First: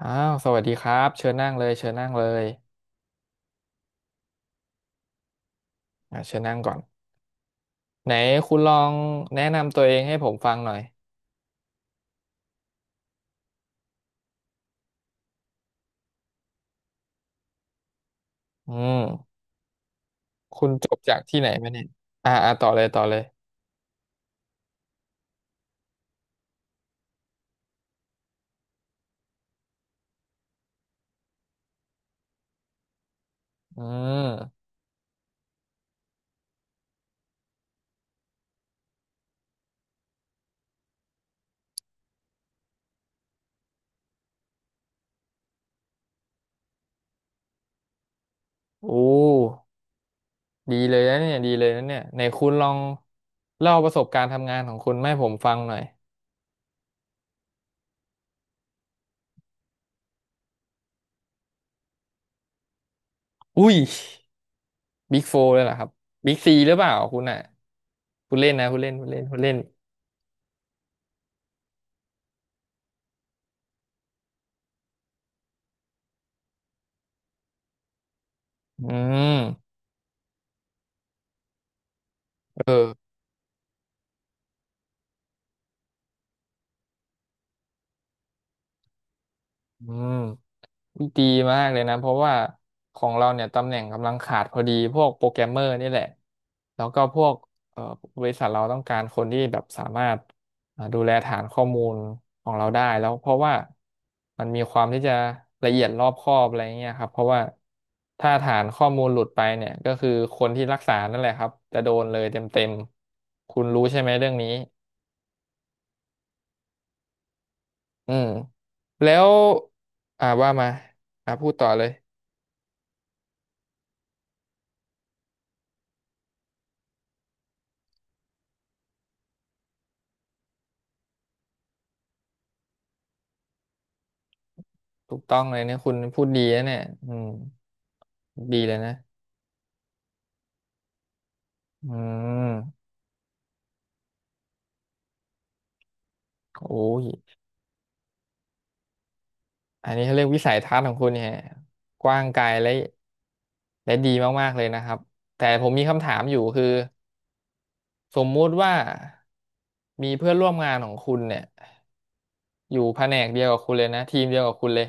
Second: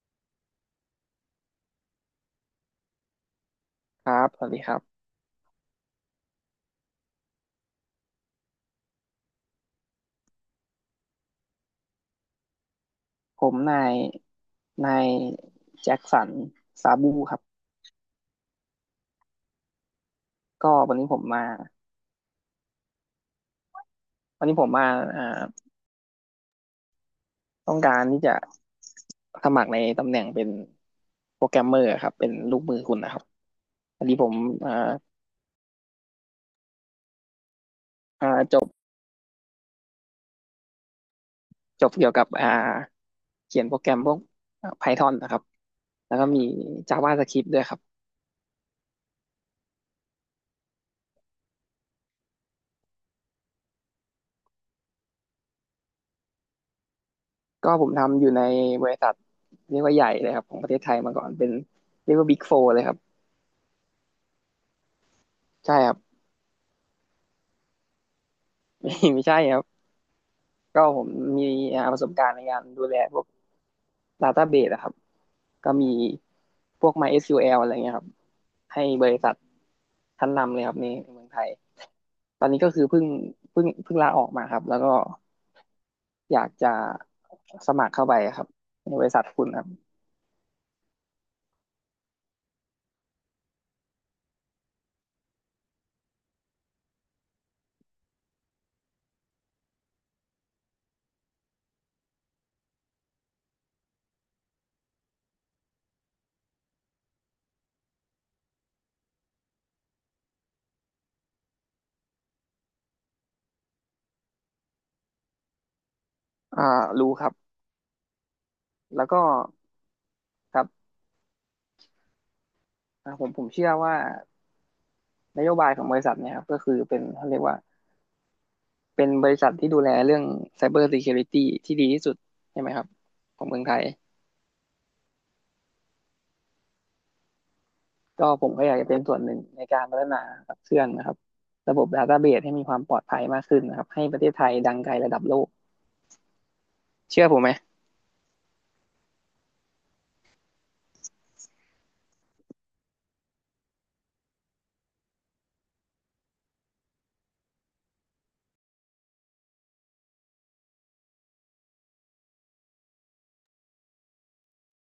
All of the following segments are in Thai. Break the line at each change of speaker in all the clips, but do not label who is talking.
อ้าวสวัสดีครับเชิญนั่งเลยเชิญนั่งเลย
ครับ สวัสดีครับ
เชิญนั่งก่อนไหนคุณลองแนะนำตัวเองให้ผมฟังหน่อย
ผมนายนายแจ็คสันซาบูครับ
อืมคุ
ก็
ณจ
วัน
บ
นี้
จา
ผ
ก
ม
ที่
มา
ไหนมาเนี่ยต่อเลยต่อเลย
วันนี้ผมมาอ่าต้องการที่จะสมัครในตำแหน่งเป็นโปรแกรมเมอร์ครับเป็นลูกมือคุณนะครับ
อื
พอดีผม
ม
อ่าอ่าจบจบเกี่ยวกับเขียนโปรแกรมพวก Python นะครับ แล้วก็มี JavaScript ด้วยครับ
อู้ดีเลยนะเนี่ยดีเลยนะเนี่ยไหนคุณลองเล่าประสบการณ์ทำงานของคุณมาให้ผมฟังหน่อย
ก็ผมทำอยู่ในบริษัทเรียกว่าใหญ่เลยครับของประเทศไทยมาก่อน เป็นเรียกว่า Big Four เลยครับ
อุ้ยบิ๊กโฟเลย
ใช่
เหรอค
ค
รั
รั
บ
บ
บิ๊กซีหรือเปล่าคุณอ่ะคุณเล่นนะคุณเล่นคุ ณ
ไม่
เล่น
ใช่
คุณ
ค
เล่
รั
น
บ ก็ผมมีประสบการณ์ในการดูแลพวก Database อะครับก็มีพวก MySQL อะไรเงี้ยครับให้
อื
บริษัท
ม
ชั้นนำเลยครับในเมืองไทยตอนนี้ก็
เอ
คือ
อ
เพิ่งลาออกมาครับแล้วก็อยากจะสมัครเข้าไปครับในบริษัทคุณครับ
อืมดีมากเลยนะเพราะว่าของเราเนี่ยตำแหน่งกำลังขาดพอดีพวกโปรแกรมเมอร์นี่แหละแล้วก็พวกเอ่อบริษัทเราต้องการคนที่แบบสามารถดูแลฐานข้อมูลของเราได้แล้วเพราะว่ามันมีความที่จะละเอียดรอบคอบอะไรเงี้ยครับเพราะว่าถ้าฐานข้อมูลหลุดไปเนี่ยก็คือคนที่รักษานั่นแหละครับจะโดนเลยเต็มๆตคุณรู้ใช่ไหมเรื่องนี้
อ่ารู้ครับ
อืม
แล้ว
แล้
ก็
ว
ค
ว่า
รั
มา
บ
พูดต่อเลย
ผมเชื่อว่านโยบายของบริษัทเนี่ยครับก็คือเป็นเขาเรียกว่า เป็นบริษัทที่ดูแลเรื่อง Cyber Security ที่ดีที่สุดใช่ไหมครับของเมืองไทย
ถูกต้องเลยเนี่ยคุณพูดดีนะเนี่ยอืม
ก็ผม
ดี
ก็อยา
เล
ก
ย
จะเป็
นะ
นส่วนหนึ่งในการพัฒนาขับเคลื่อนนะครับระบบ
อื
Database ให้มีความ
ม
ปลอดภัยมากขึ้นนะครับให้ประเทศไทยดังไกลระดับโลก
โอ้ย
เชื่อผมไหม
อันนี้เขาเรียกวิสัยทัศน์ของคุณเนี่ยกว้างไกลและและดีมากๆเลยนะครับ แต่ผมมีคำถามอยู่คือสมมุติว่ามีเพื่อนร่วมงานของคุณเนี่ยอยู่แผนกเดียวกับคุณเลยนะทีมเดียวกับคุณเลย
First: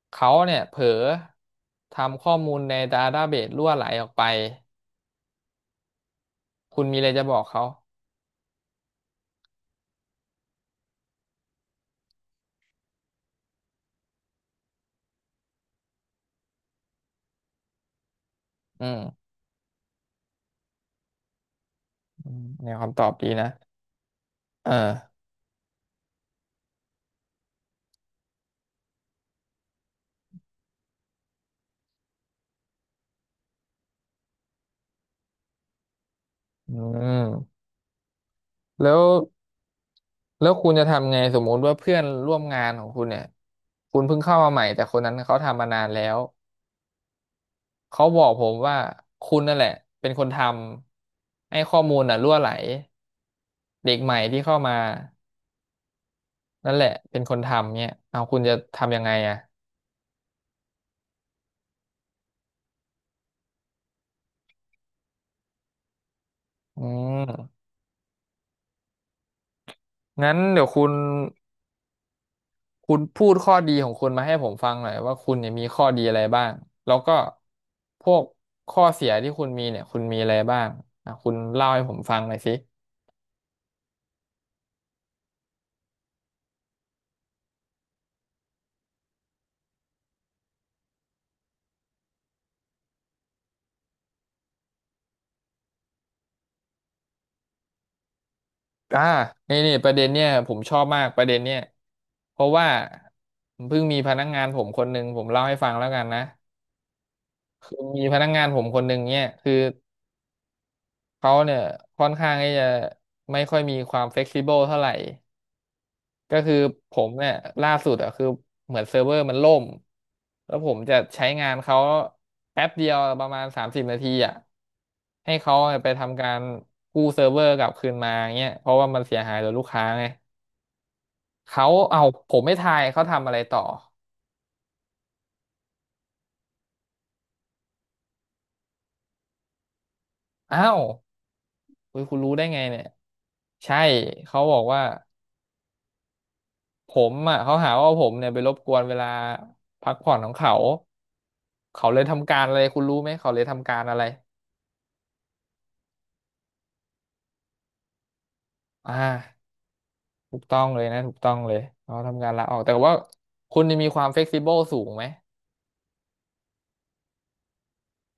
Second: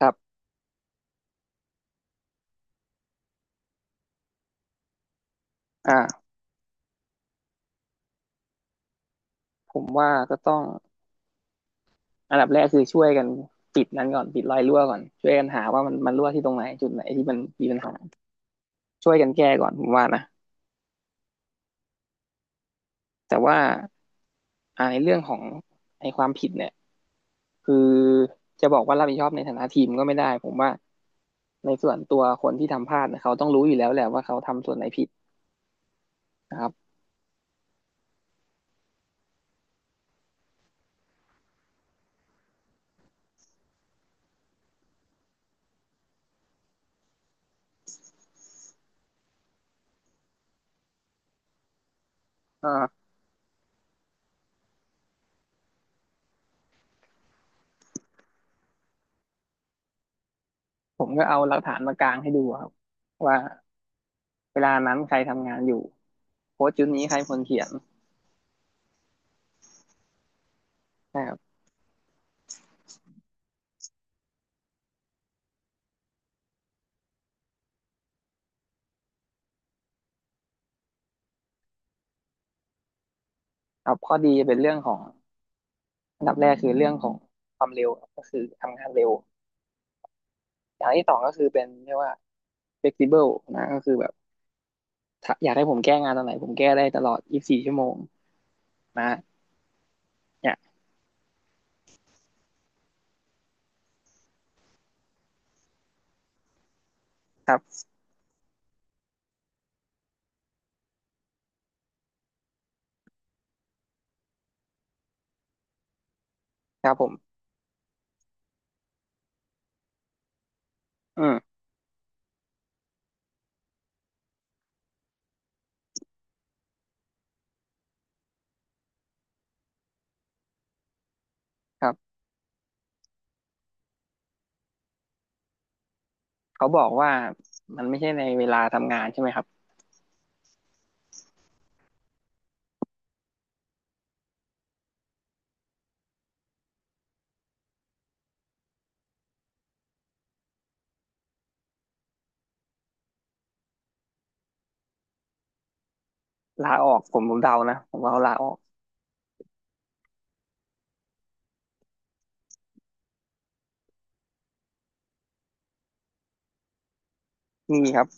ครับ
เขาเนี่ยเผลอทำข้อมูลในดาต้าเบสรั่วไหลออกไป
อ่า
คุณมีอะไรจะบอกเขา
ผมว่าก็ต้องอันดับแรกคือช่วยกันปิดนั้นก่อนปิดรอยรั่วก่อนช่วยกันหาว่ามันรั่วที่ตรงไหนจุดไหนที่มันมีปัญหา
อื
ช่วยกั
ม
นแก้ก่อนผมว่านะ
อืมแนวคำตอบดี
แต่
นะ
ว่า
เออ
ในเรื่องของไอความผิดเนี่ยคือจะบอกว่ารับผิดชอบในฐานะทีมก็ไม่ได้ผมว่า ในส่วนตัวคนที่ทำพลาดเนี่ยเขาต้องรู้อยู่แล้วแหละว่าเขาทำส่วนไหนผิดนะครั
อื
บ
มแล้ว แล้วคุณจะทำไงสมมติว่าเพื่อนร่วมงานของคุณเนี่ยคุณเพิ่งเข้ามาใหม่แต่คนนั้นเขาทำมานานแล้วเขาบอกผมว่าคุณนั่นแหละเป็นคนทำให้ข้อมูลน่ะรั่วไหล
อ่า
เด็กใหม่ที่เข้ามานั่นแหละเป็นคนทำเนี่ยเอาคุณจะทำยังไงอ่ะ
ผมก็เอาหลักฐานมากางให้ดูครับว่าเวลานั้นใครทำงานอยู่โค้ด
อื
ชุดนี้ใครคน
ม
เขียน
งั้นเดี๋ยวคุณ
นะครับ
คุณพูดข้อดีของคุณมาให้ผมฟังหน่อยว่าคุณเนี่ยมีข้อดีอะไรบ้างแล้วก็พวกข้อเสียที่คุณมีเนี่ยคุณมีอะไรบ้างอ่ะคุณเล่าให้ผมฟังหน่อยสิ
ครับข้อดีเป็นเรื่องของอันดับแรกคือเรื่องของความเร็วก็คือทำงานเร็วอย่างที่สองก็คือเป็นเรียกว่า flexible นะก็คือแบบอยากให้ผมแก้งานตอนไหนผมแก้ได้ตลอด24ชั่วโมง
อ่า
นะ
นี่นี่ประเด็นเนี่ย
เนี่
ผ
ย
มชอบมากประเด็นเนี่ยเพราะว่าเพิ่งมีพนักงานผมคนหนึ่งผมเล่าให้ฟังแล้วกันนะ
ครับ
คือมีพนักงานผมคนหนึ่งเนี่ยคือเขาเนี่ยค่อนข้างที่จะไม่ค่อยมีความเฟ e ซิเบิลเท่าไหร่ก็คือ
ครั
ผ
บผ
มเนี่
ม
ยล่าสุดอ่ะคือเหมือนเซิร์ฟเวอร์มันล่มแล้วผมจะ
อื
ใช้
ม
งานเขาแป๊บเดียวประมาณ30 นาทีอ่ะให้เขาไปทำการกู้เซิร์ฟเวอร์กลับคืนมาเงี้ยเพราะว่ามันเสียหายต่อลูกค้าไง เขา
ครั
เอา
บ
ผมไม่ทายเขาทำอะไรต่อ
เขาบอกว่ามันไม่ใช่ในเวลาทำงานใช่ไหมครับ
อ้าวเฮ้ยคุณรู้ได้ไงเนี่ยใช่เขาบอกว่าผมอ่ะเขาหาว่าผมเนี่ยไปรบกวนเวลาพักผ่อนของเขาเขาเลยทำการอะไรคุณรู้ไหมเขาเลยทำการอะไร
ลาออกผมเดานะผมว่าเขาลาออก
อ่าถูกต้องเลยนะถูกต้องเลยเขาทำการลาออกแต่ว่าคุณนี่มีความเฟ e ซิเบิลสูงไหม
มีครับ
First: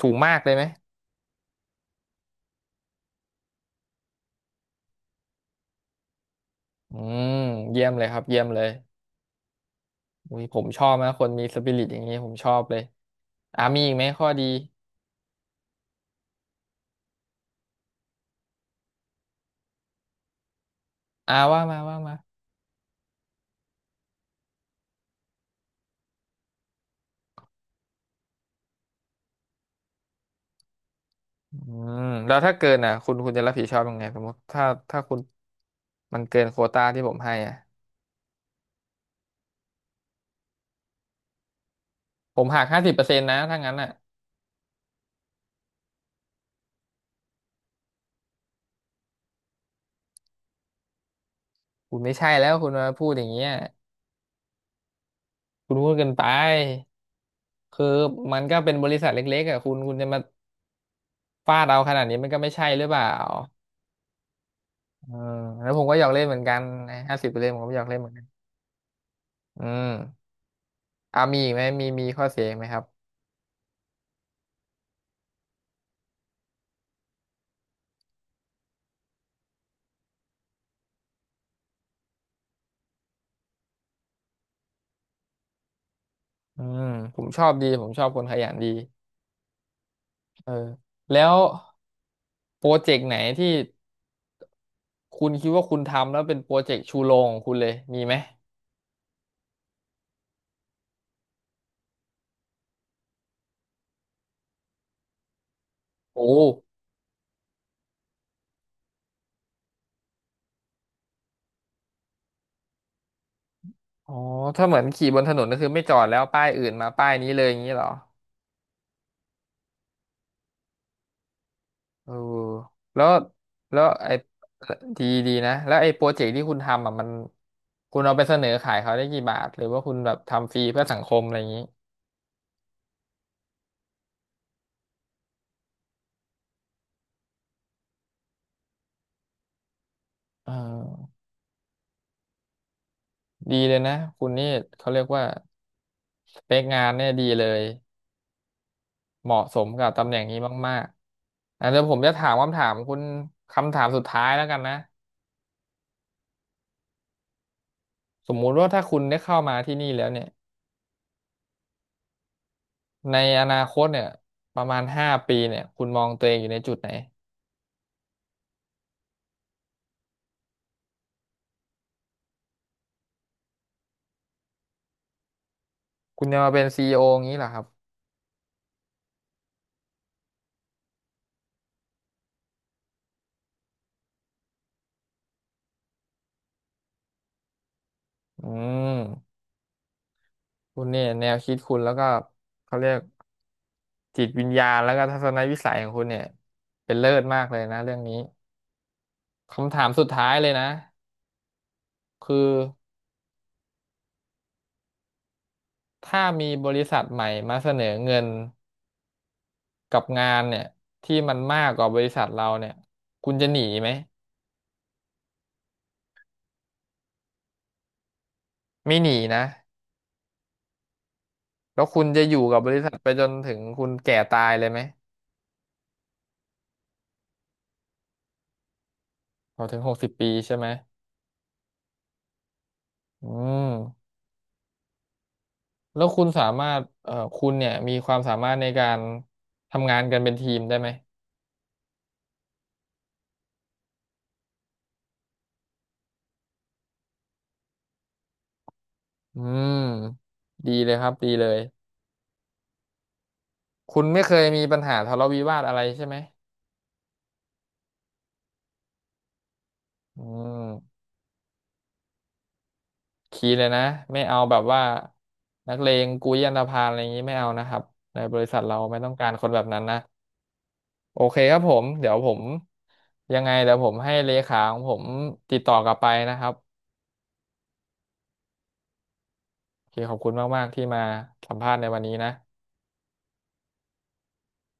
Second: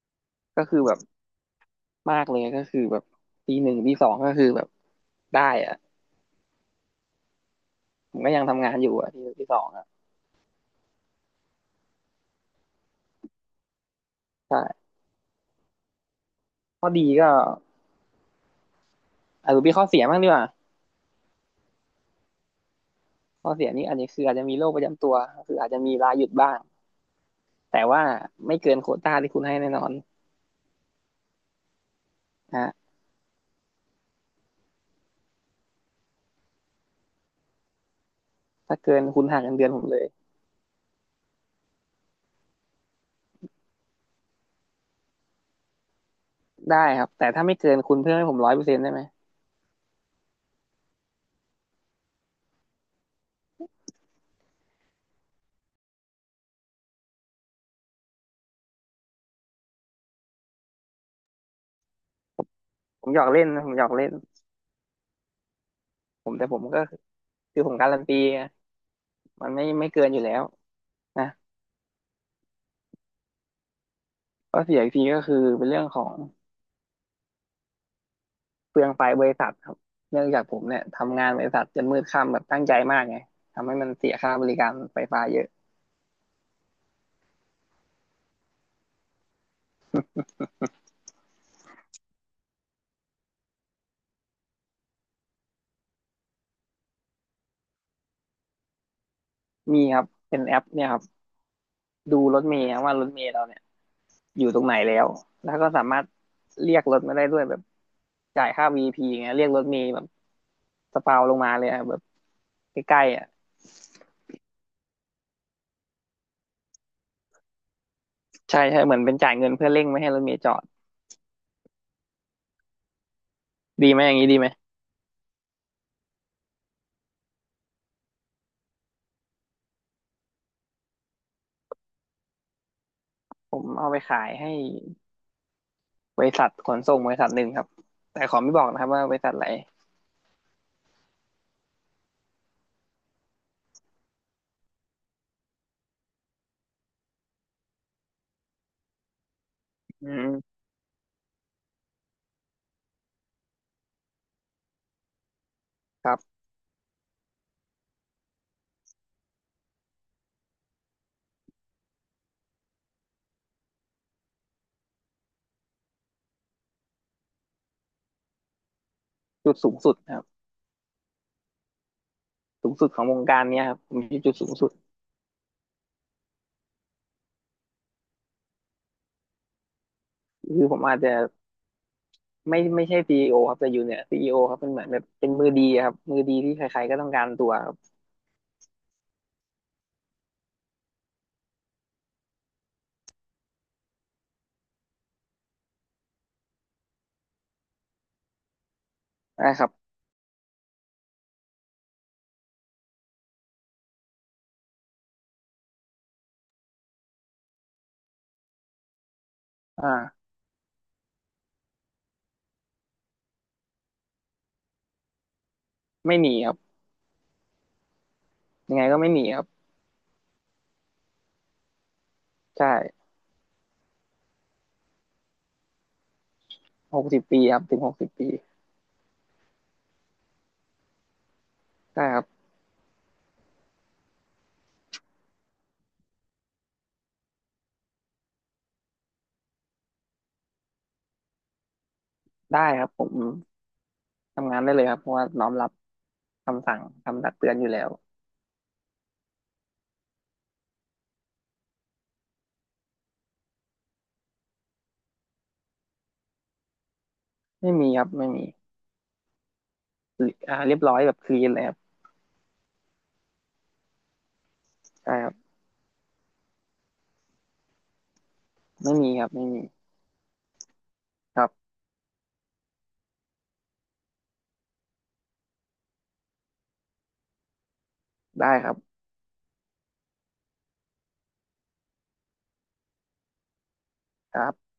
สูงมากเลยไหม
ก็คือแบบมากเลยก็คือแบบปีหนึ่งปีสองก็คือแบบได้อะ
อืมเยี่ยมเลย
ผ
ค
ม
รับ
ก็
เยี่
ยั
ย
ง
มเล
ทำ
ย
งานอยู่อะปีหนึ่งปีสองอะ
อุ้ยผมชอบนะคนมีสปิริตอย่างนี้ผมชอบเลยอ่ามีอีกไหมข้อดี
ใช่ข้อดีก็อาจจะมีข้อเสียบ้างดีกว่า
ว่ามาว่ามา
ข้อเสียนี่อาจจะคืออาจจะมีโรคประจำตัวก็คืออาจจะมีลาหยุดบ้างแต่ว่าไม่เกินโควต้าที่คุณให้แน่นอน
อืมแล้วถ้า
นะ
เกิน
ฮะ
อ่ะคุณจะรับผิดชอบยังไงสมมติถ้าคุณมันเกินโควตาที่ผมให้อ่ะ
ถ้าเกินคุณหักเงินเดือนผมเลย
ผมหักห้าสิบเปอร์เซ็นต์นะถ้างั้นอ่ะ
ได้ครับแต่ถ้าไม่เกินคุณเพิ่มให้ผมร้อยเปอร์เซ็นต์ได้ไหม
คุณไม่ใช่แล้วคุณมาพูดอย่างเงี้ยคุณพูดเกินไปคือมันก็เป็นบริษัทเล็กๆอ่ะคุณจะมาฟาดเราขนาดนี้มันก็ไม่ใช่หรือเป
ผ
ล่า
มหยอกเล่นนะผมหยอกเล่น
เออแล้วผมก็อยากเล่
ผ
นเห
ม
มือน
แต่
กั
ผ
น
มก็
ห้าสิบเปอร์เซ็นต์ผ
คือ
ม
ผ
ก็
ม
อยาก
กา
เล่
รั
น
น
เหมือ
ตี
นกัน
ไงมัน
อื
ไม่เกินอยู่
ม
แล้ว
อ่า
นะ
มีอีกไหมมีข้อเสียอีกไหมครับ
ข้อเสียอีกทีก็คือเป็นเรื่องของเปลืองไฟบริษัทครับเนื่องจากผมเนี่ยทำงานบริษัทจนมืดค่ำแบบตั้งใจมากไงทำให้มันเสียค่าบริการไฟฟ้าเยอะ
อืมผมชอบดีผมชอบคนขยันดีเออแล้วโปรเจกต์ไหนที่ คุณคิดว่าคุณทำแล้วเป็นโปรเจกต์ชูโรงของคุณเลยมีไหม
มีครับเป็นแอปเนี่ยครับดูรถเมล์ครับว่ารถเมล์เราเนี่ยอยู่ตรงไหนแล้วแล้วก็สามารถ
โอ้
เรียกรถมาได้ด้วยแบบจ่ายค่า VP อพีอย่างเงี้ยเรียกรถเมล์แบบสปาวลงมาเลยอะแบบใกล้ๆอ่ะ
อ๋อถ้าเหมือนขี่บนถนนก็คือไม่จอดแล้วป้ายอื่นมาป้ายนี้เลยอย่างนี้เหรอ
ใช่ใช่เหมือนเป็นจ่ายเงินเพื่อเร่งไม่ให้รถเมล์จอด
เออแล้วแล้ว
ดีไหมอ
ไอ้
ย่างนี้ดีไหม
ดีดีนะแล้วไอ้โปรเจกต์ที่คุณทำอ่ะมันคุณเอาไปเสนอขายเขาได้กี่บาทหรือว่าคุณแบบทำฟรีเพื่อสังคมอะไรอย่างนี้
ผมเอาไปขายให้บริษัทขนส่งบริษัทหนึ่งครับแต่ขอไม่บอกนะครับว่าบริษัทอะไหน
เออดีเลยนะคุณนี่เขาเรียกว่าสเปคงานเนี่ยดีเลยเหมาะสมกับ
อื
ตำแหน่งนี้
ม
มากๆอ่ะเดี๋ยวผมจะถามคำถามคุณคำถามสุดท้ายแล้วกันนะ
ครับ
สมมุติว่าถ้าคุณได้เข้ามาที่นี่แล้วเนี่ยในอนาคตเนี่ยประมาณ5 ปีเนี่ยคุณมองตัวเองอยู่ในจุดไหน
จุดสูงสุดครับสูงสุดของวงการเนี้ยครับผมทีจุดสูงสุด
คุณจะมาเป็นซีอีโออย่างนี้เหรอครับ
คือผมอาจจะไม่ใช่ซีอีโอครับแต่อยู่เนี่ยซีอีโอครับเป็นเหมือนแบบเป็นมือดีอะครับมือดีที่ใครๆก็ต้องการตัวครับ
อืมคุณเนี่ยแนวคิดคุณแล้วก็เขาเรียกจิตวิญญาณแล้วก็ทัศนวิสัยของคุณเนี่ยเป็นเลิศมากเลยนะเรื่องนี้
นะครับ
คำถามสุดท้ายเลยนะคือถ้ามีบริษัทใหม่มาเสนอเงินกับ
อ่า
งานเนี่ยที่มันมากกว่าบริษัทเราเนี่ยคุณจะหนีไหม
ไม่หนีครับยังไง
ไม่
ก็
ห
ไม่
นี
หนีค
นะ
รับ
แล้วคุณจะอยู่กับ
ใช่
บริษัทไปจนถึงคุณแก่ตายเลยไหม
หกสิบปีครับถึงหกสิบปี
พอถึง60 ปีใช่ไหม
ใช่ครับ
อืมแล้วคุณสามารถคุณเนี่ยมีความสามารถในการทำงานกันเป็นทีมได้ไหม
ได้ครับผมทำงานได้เลยครับเพราะว่าน้อมรับคำสั่งคำตักเตือนอยู่แล้ว
อืมดีเลยครับ ดีเลยคุณไม่เคยมีปัญหาทะเลาะวิวาทอะไรใช่ไหม
ไม่มีครับไม่มี
อื
อ่าเรียบร้อ
ม
ยแบบคลีนเลยครับ
คีย์เลยนะไม่เอาแบบว่า
ใช่ครับ
นักเลงกุยอันธพาลอะไรอย่างนี้ไม่เอานะครับ ในบริษัทเรา
ไม่
ไม่ต้
มี
อง
ค
กา
รับ
รค
ไม่
นแบ
มี
บนั้นนะ โอเค
ครั
ครับผ
บ
มเดี๋ยวผมยังไงเดี๋ยวผมให้เลขาของผมติดต่อกลับไปนะครับ
ได้ครับ
โอเคขอบคุณมากๆที่มาสัมภาษณ์ในวันนี้นะ
ครับ